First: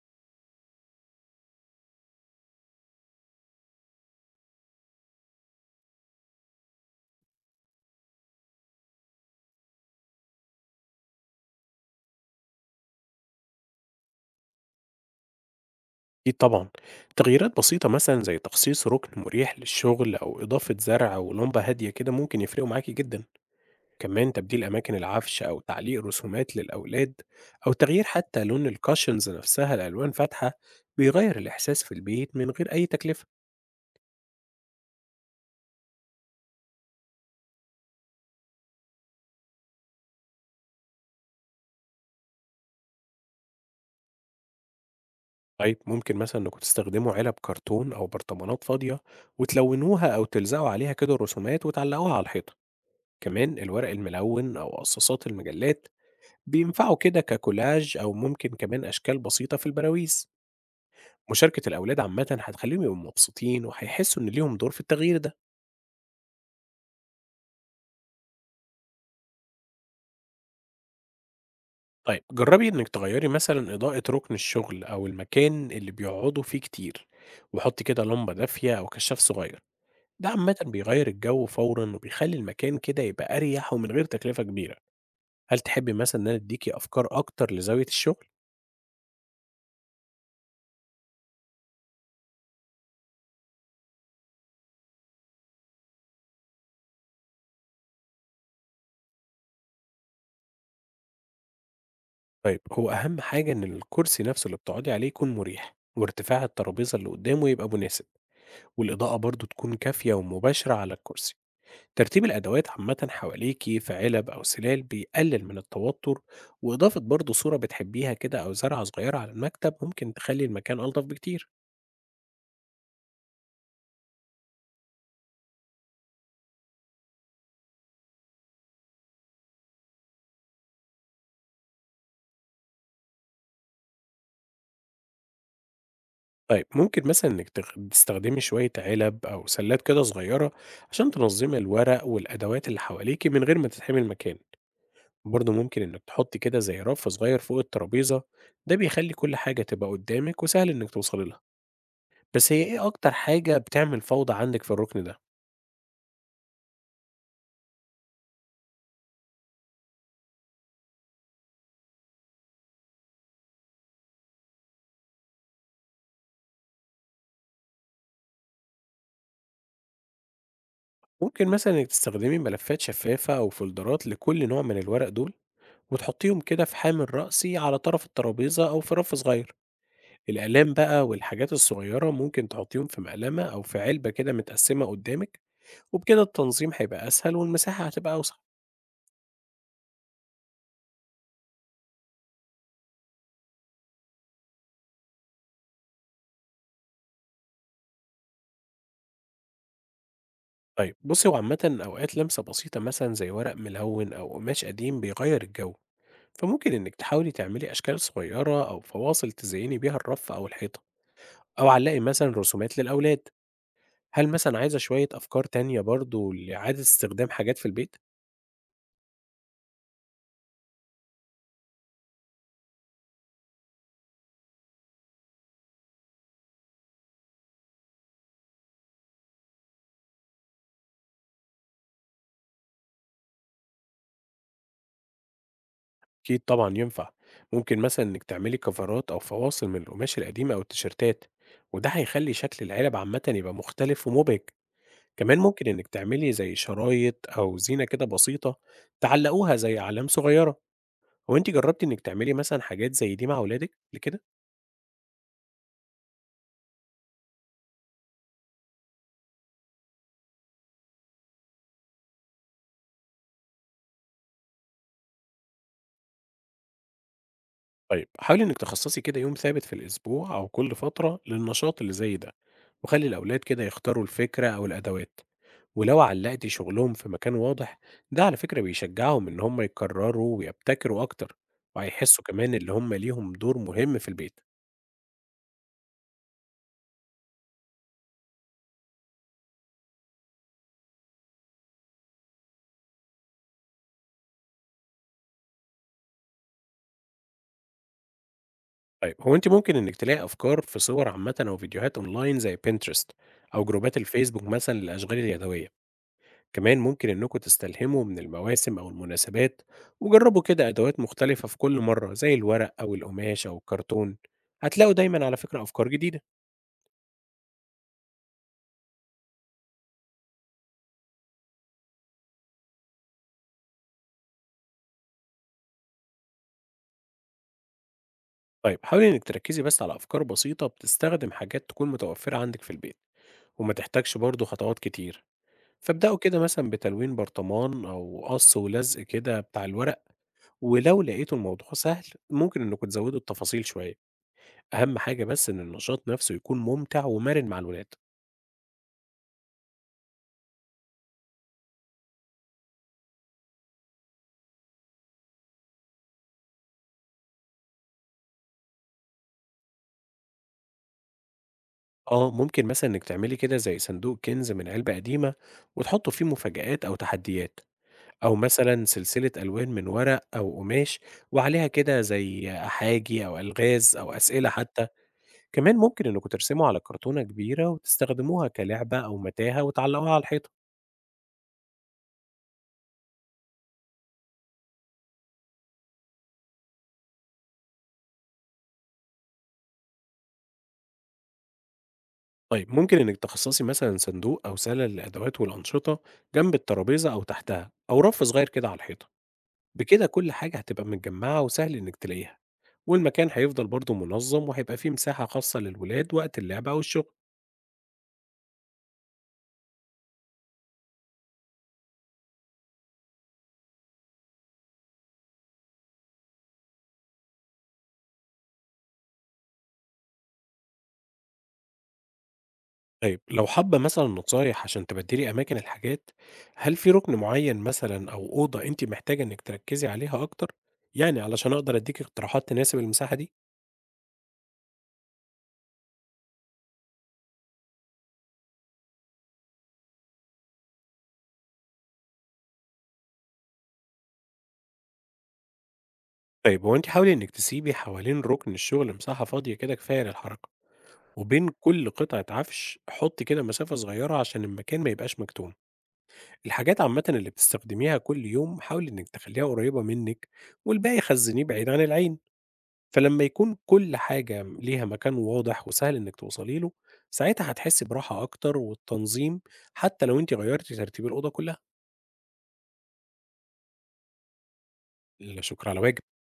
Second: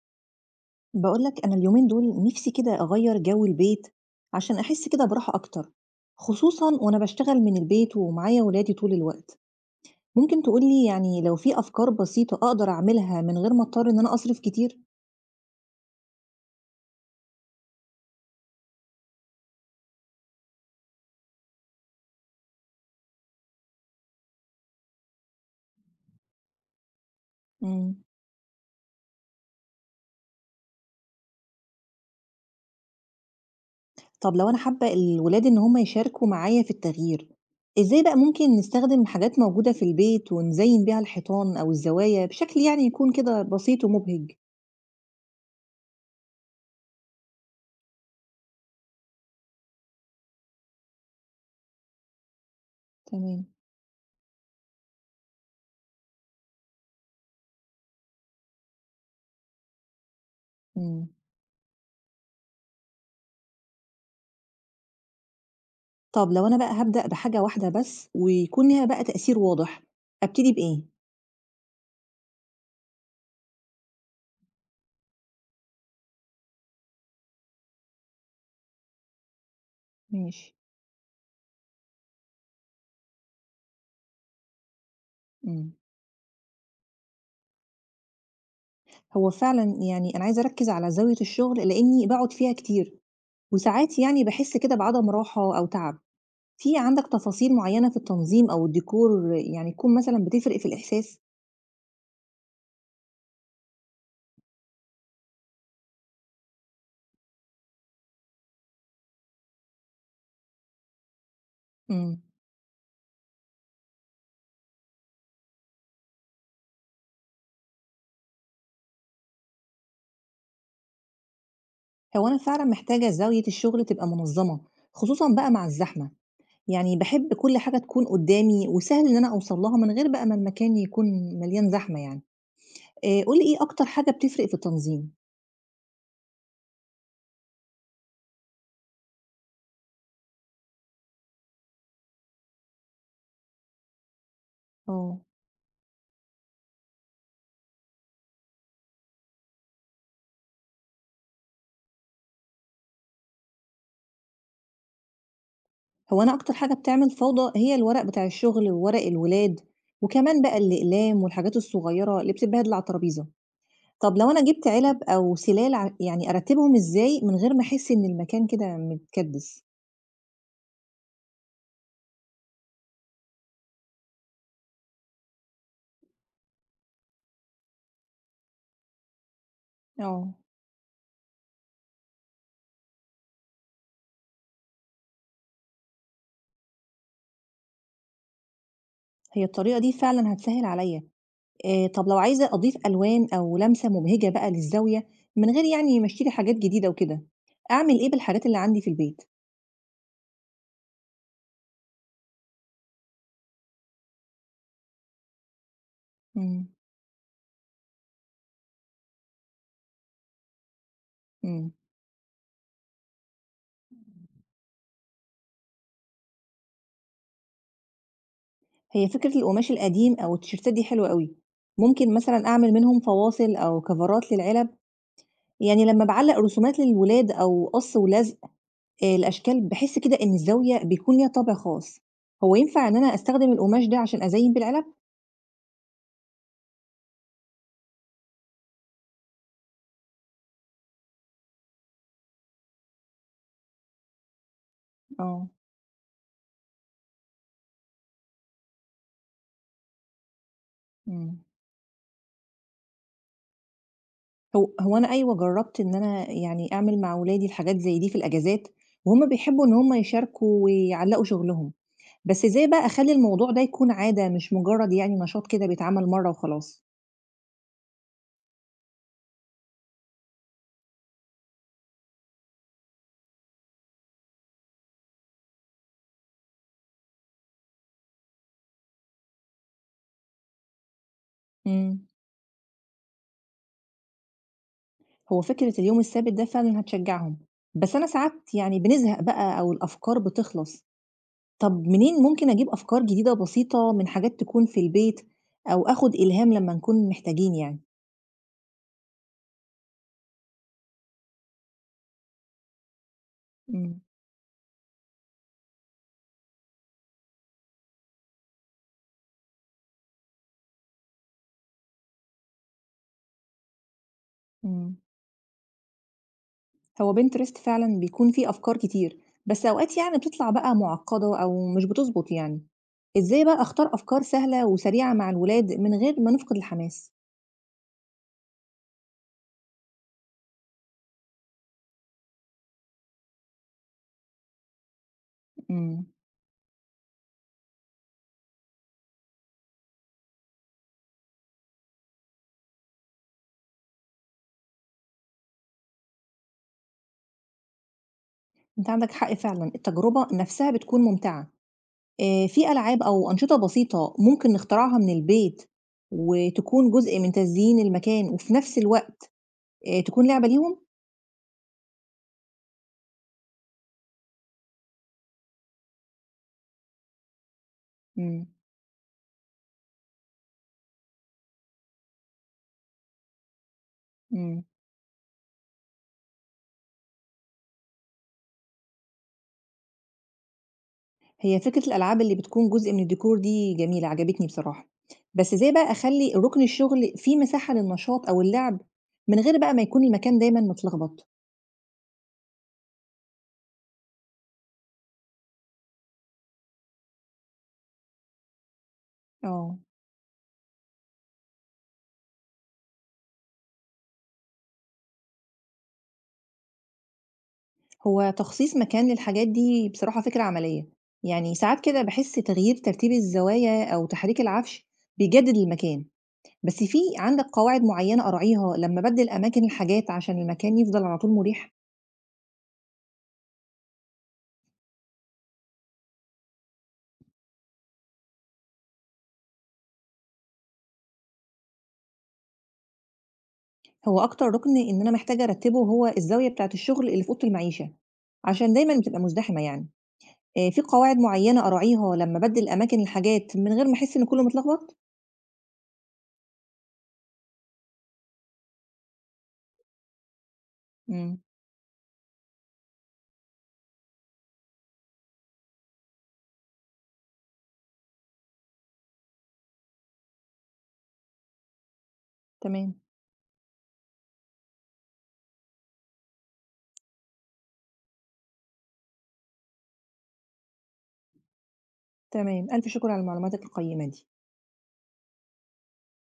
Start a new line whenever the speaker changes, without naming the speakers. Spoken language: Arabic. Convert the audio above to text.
بقولك أنا اليومين دول نفسي كده أغير جو البيت عشان أحس كده براحة أكتر، خصوصا وأنا بشتغل من البيت ومعايا ولادي طول الوقت. ممكن تقولي يعني لو في أفكار بسيطة أقدر أعملها من غير ما أضطر إن أنا أصرف كتير؟
أكيد طبعًا، تغييرات بسيطة مثلًا زي تخصيص ركن مريح للشغل أو إضافة زرع أو لمبة هادية كده ممكن يفرقوا معاكِ جدًا، كمان تبديل أماكن العفش أو تعليق رسومات للأولاد أو تغيير
مم.
حتى لون الcushions نفسها لألوان فاتحة بيغيّر الإحساس في البيت من غير أي تكلفة.
طب لو أنا حابة الولاد إن هما يشاركوا معايا في التغيير، إزاي بقى ممكن نستخدم حاجات موجودة في البيت ونزين بيها الحيطان أو الزوايا بشكل يعني يكون كده بسيط ومبهج؟
طيب ممكن مثلًا إنكم تستخدموا علب كرتون أو برطمانات فاضية وتلونوها أو تلزقوا عليها كده رسومات وتعلقوها على الحيطة،
تمام.
كمان الورق الملون أو قصاصات المجلات بينفعوا كده ككولاج أو ممكن كمان أشكال بسيطة في البراويز.
مم.
مشاركة الأولاد عامة هتخليهم يبقوا مبسوطين وهيحسوا إن ليهم دور في التغيير ده.
طب لو أنا بقى هابدأ بحاجة واحدة بس ويكون ليها بقى تأثير واضح، أبتدي بإيه؟
طيب جربي إنك تغيري مثلا إضاءة ركن الشغل أو المكان اللي بيقعدوا فيه كتير وحطي كده لمبة دافية أو كشاف صغير، ده عامة
ماشي.
بيغير الجو فورا وبيخلي المكان كده يبقى أريح ومن غير تكلفة كبيرة. هل
امم
تحبي مثلا إن أنا أديكي أفكار أكتر لزاوية الشغل؟
هو فعلًا يعني أنا عايزة أركّز على زاوية الشغل لإني باقعد فيها كتير، وساعات يعني باحس كده بعدم راحة أو تعب. في عندك تفاصيل معينة في التنظيم أو الديكور يعني تكون مثلًا بتفرق في الإحساس؟
طيب هو أهم حاجة إن الكرسي نفسه اللي بتقعدي عليه يكون مريح وارتفاع الترابيزة اللي قدامه يبقى مناسب، والإضاءة برضو تكون كافية ومباشرة على الكرسي.
امم
ترتيب الأدوات عامة حواليكي في علب أو سلال بيقلل من التوتر، وإضافة برضو صورة بتحبيها كده أو زرعة صغيرة على المكتب ممكن تخلي المكان ألطف بكتير.
هو أنا فعلًا محتاجة زاوية الشغل تبقى منظمة، خصوصًا بقى مع الزحمة، يعني باحب كل حاجة تكون قدامي وسهل إن أنا أوصل لها من غير بقى ما المكان يكون مليان زحمة يعني. قُل لي إيه أكتر حاجة بتفرق في التنظيم؟
طيب ممكن مثلا تستخدمي شوية علب أو سلات كده صغيرة عشان تنظمي الورق والأدوات اللي حواليكي من غير ما تتحمي المكان.
آه.
برضو ممكن إنك تحطي كده زي رف صغير فوق الترابيزة، ده بيخلي كل حاجة تبقى قدامك وسهل إنك توصلي لها. بس هي إيه أكتر حاجة بتعمل فوضى عندِك في الرُكن ده؟
هو أنا أكتر حاجة بتعمل فوضى هي الورق بتاع الشغل، وورق الولاد، وكمان بقى الأقلام والحاجات الصغيرة اللي بتتبهدل على الترابيزة. طب لو أنا جِبت علب أو سلال ع يعني أرتّبهم إزاي من غير ما أحس إن المكان كده متكدِّس؟
ممكن مثلًا إنِّك تستخدمي ملفات شفافة أو فولدرات لكل نوع من الورق دول، وتحطيهم كده في حامل رأسي على طرف الترابيزة أو في رف صغير.
آه.
الأقلام بقى والحاجات الصغيرة ممكن تحطيهم في مقلمة أو في علبة كده متقسمة قدامِك، وبكده التنظيم هيبقى أسهل والمساحة هتبقى أوسع.
هي الطريقة دي فعلًا هتسهِّل عليّا. طب لو عايزة أضيف ألوان أو لمسة مبهجة بقى للزاوية من غير يعني ما أشتري حاجات جديدة وكده، أعمل إيه بالحاجات اللي عندي في البيت؟
طيب بُصّي، هو عامةً أوقات لمسة بسيطة مثلًا زي ورق ملوِّن أو قماش قديم بيغيّر الجو،
إمم.
فممكن إنِّك تحاولي تعملي أشكال صغيرة أو فواصل تزيّني بيها الرف أو الحيطة. أو
إمم.
علّقي مثلًا رسومات للأولاد. هل مثلًا عايزة شوية أفكار تانية برضه لإعادة استخدام حاجات في البيت؟
هي فكرة القماش القديم أو التيشيرتات دي حلوة أوي، ممكن مثلًا أعمل منهم فواصل أو كفرات للعلب، يعني لمّا باعلّق رسومات للولاد أو قص ولزق الأشكال، باحس كده إن الزاوية بيكون ليها طابع خاص. هو ينفع إن أنا أستخدم القماش ده عشان أزين بيه العلب؟
أكيد طبعًا ينفع. ممكن مثلًا إنِّك تعملي كفرات أو فواصل من القماش القديمة أو التيشيرتات، وده هيخلّي شكل العلب عامةً يبقى مختلف ومُبهج. كمان
آه.
ممكن إنِّك تعملي زي شرايط أو زينة كده بسيطة تعلّقوها زي أعلام صغيرة. هو
إمم.
أنتِ جرّبتِ إنِّك تعملي مثلًا حاجات زي دي مع ولادِك قبل كده؟
هو أنا أيوه جرّبت إن أنا يعني أعمل مع ولادي الحاجات زي دي في الأجازات، وهُم بيحبوا إن هُم يشاركوا ويعلّقوا شغلهم، بس إزاي بقى أخلّي الموضوع ده يكون عادة مش مجرد يعني نشاط كده بيتعمل مرّة وخلاص؟
طيب حاولي إنِك تخصصي كده يوم ثابت في الأسبوع أو كل فترة للنشاط اللي زي ده، وخلي الأولاد كده يختاروا الفكرة أو الأدوات، ولو علقتي شغلهم في مكان واضح ده على فكرة بيشجعهم إن هم يكرروا ويبتكروا أكتر،
إمم.
وهيحسوا كمان اللي هم ليهم دور مهم في البيت.
هو فكرة اليوم الثابت ده فعلًا هتشجّعهم، بس أنا ساعات يعني بنزهق بقى أو الأفكار بتخلص. طَب منين ممكن أجيب أفكار جديدة بسيطة من حاجات تكون في البيت أو آخُد إلهام لمّا نكون محتاجين يعني؟
طيب هو أنت ممكن إنك تلاقي أفكار في صور عامة أو فيديوهات أونلاين زي بنترست أو جروبات
إمم.
الفيسبوك مثلا للأشغال اليدوية، كمان ممكن إنكم تستلهموا من المواسم أو المناسبات وجربوا كده أدوات مختلفة في كل مرة زي الورق أو القماش أو الكرتون، هتلاقوا
إمم.
دايما على فكرة أفكار جديدة.
هو Pinterest فعلًا بيكون فيه أفكار كتير، بس أوقات يعني بتطلع بقى مُعقّدة أو مش بتضبط يعني. إزاي بقى أختار أفكار سهلة وسريعة مع الولاد من غير ما نفقد الحماس؟
طيب حاولي إنك تركزي بس على أفكار بسيطة بتستخدم حاجات تكون متوفرة عندك في البيت وما تحتاجش برضه خطوات كتير،
إمم.
فابدأوا كده مثلا بتلوين برطمان أو قص ولزق كده بتاع الورق، ولو لقيتوا الموضوع سهل ممكن إنكم تزودوا التفاصيل شوية. أهم حاجة بس إن النشاط نفسه يكون ممتع ومرن مع الولاد.
أنت عندك حق فعلًا، التجربة نَفْسها بتكون ممتعة. في ألعاب أو أنشطة بسيطة ممكن نخترعها من البيت وتكون جزء من تزيين المكان وفي نفس الوقت تكون لعبة ليهم؟
آه، ممكن مثلًا إنِّك تعملي كده زي صندوق كنز من علبة قديمة وتحطّوا فيه مفاجآت أو تحديات، أو
إمم.
مثلًا سلسلة ألوان من ورق أو قماش وعليها كده زي أحاجي أو ألغاز أو أسئلة
إمم.
حتى، كمان ممكن إنّكم ترسموا على كرتونة كبيرة وتستخدموها كلعبة أو متاهة وتعلّقوها على الحيطة.
هي فكرة الألعاب اللي بتكون جزء من الdecor دي جميلة، عجبتني بصراحة. بس إزاي بقى أخلّي رُكن الشغل فيه مساحة للنشاط أو اللعب من غير بقى ما يكون المكان دايمًا متلخبط؟
طيب ممكن إنِّك تخصّصي مثلًا صندوق أو سَلَة للأدوات والأنشطة جنب الترابيزة أو تحتها، أو رَف صغير كده على الحيطة،
آه.
بكده كل حاجة هتبقى متجمّعة وسهل إنِّك تلاقيها. والمكان هيفضل برضه منظم وهيبقى فيه مساحة خاصة للولاد وقت اللعب أو الشغل.
هو تخصيص مكان للحاجات دي بصراحة فكرة عملية. يعني ساعات كده باحس تغيير ترتيب الزوايا أو تحريك العفش بيجدد المكان. بس في عندك قواعد معيّنة أراعيها لمّا أبدِّل أماكن الحاجات عشان المكان يفضل على طول مريح؟
طيب لو حابة مثلا نصايح عشان تبدلي أماكن الحاجات، هل في ركن معين مثلا أو أوضة أنت محتاجة إنك تركزي عليها أكتر؟ يعني علشان أقدر أديك اقتراحات تناسب المساحة دي.
هو أكتر رُكن إن أنا محتاجة أرتّبه هو الزاوية بتاعة الشغل اللي في أوضة المعيشة، عشان دايمًا بتبقى مُزدحمة يعني. في قواعد معيّنة أراعيها لمّا أبدِّل أماكن الحاجات من غير ما أحس إن كُلّه متلخبط؟
طيب هو أنت حاولي إنك تسيبي حوالين ركن الشغل مساحة فاضية كده كفاية للحركة،
إمم.
وبين كل قطعة عفش حطي كده مسافة صغيرة عشان المكان ما يبقاش مكتوم. الحاجات عامة اللي بتستخدميها كل يوم حاولي إنك تخليها قريبة منك، والباقي خزنيه بعيد عن العين.
تمام.
فلمّا يكون كل حاجة ليها مكان واضح وسهل إنِّك توصلي له، ساعتها هتحسّي براحة أكتر والتنظيم، حتى لو أنتِ غيّرتِ ترتيب الأوضة كلّها.
تمام. ألف شكر على المعلومات القيّمة دي.
لا شكر على واجب.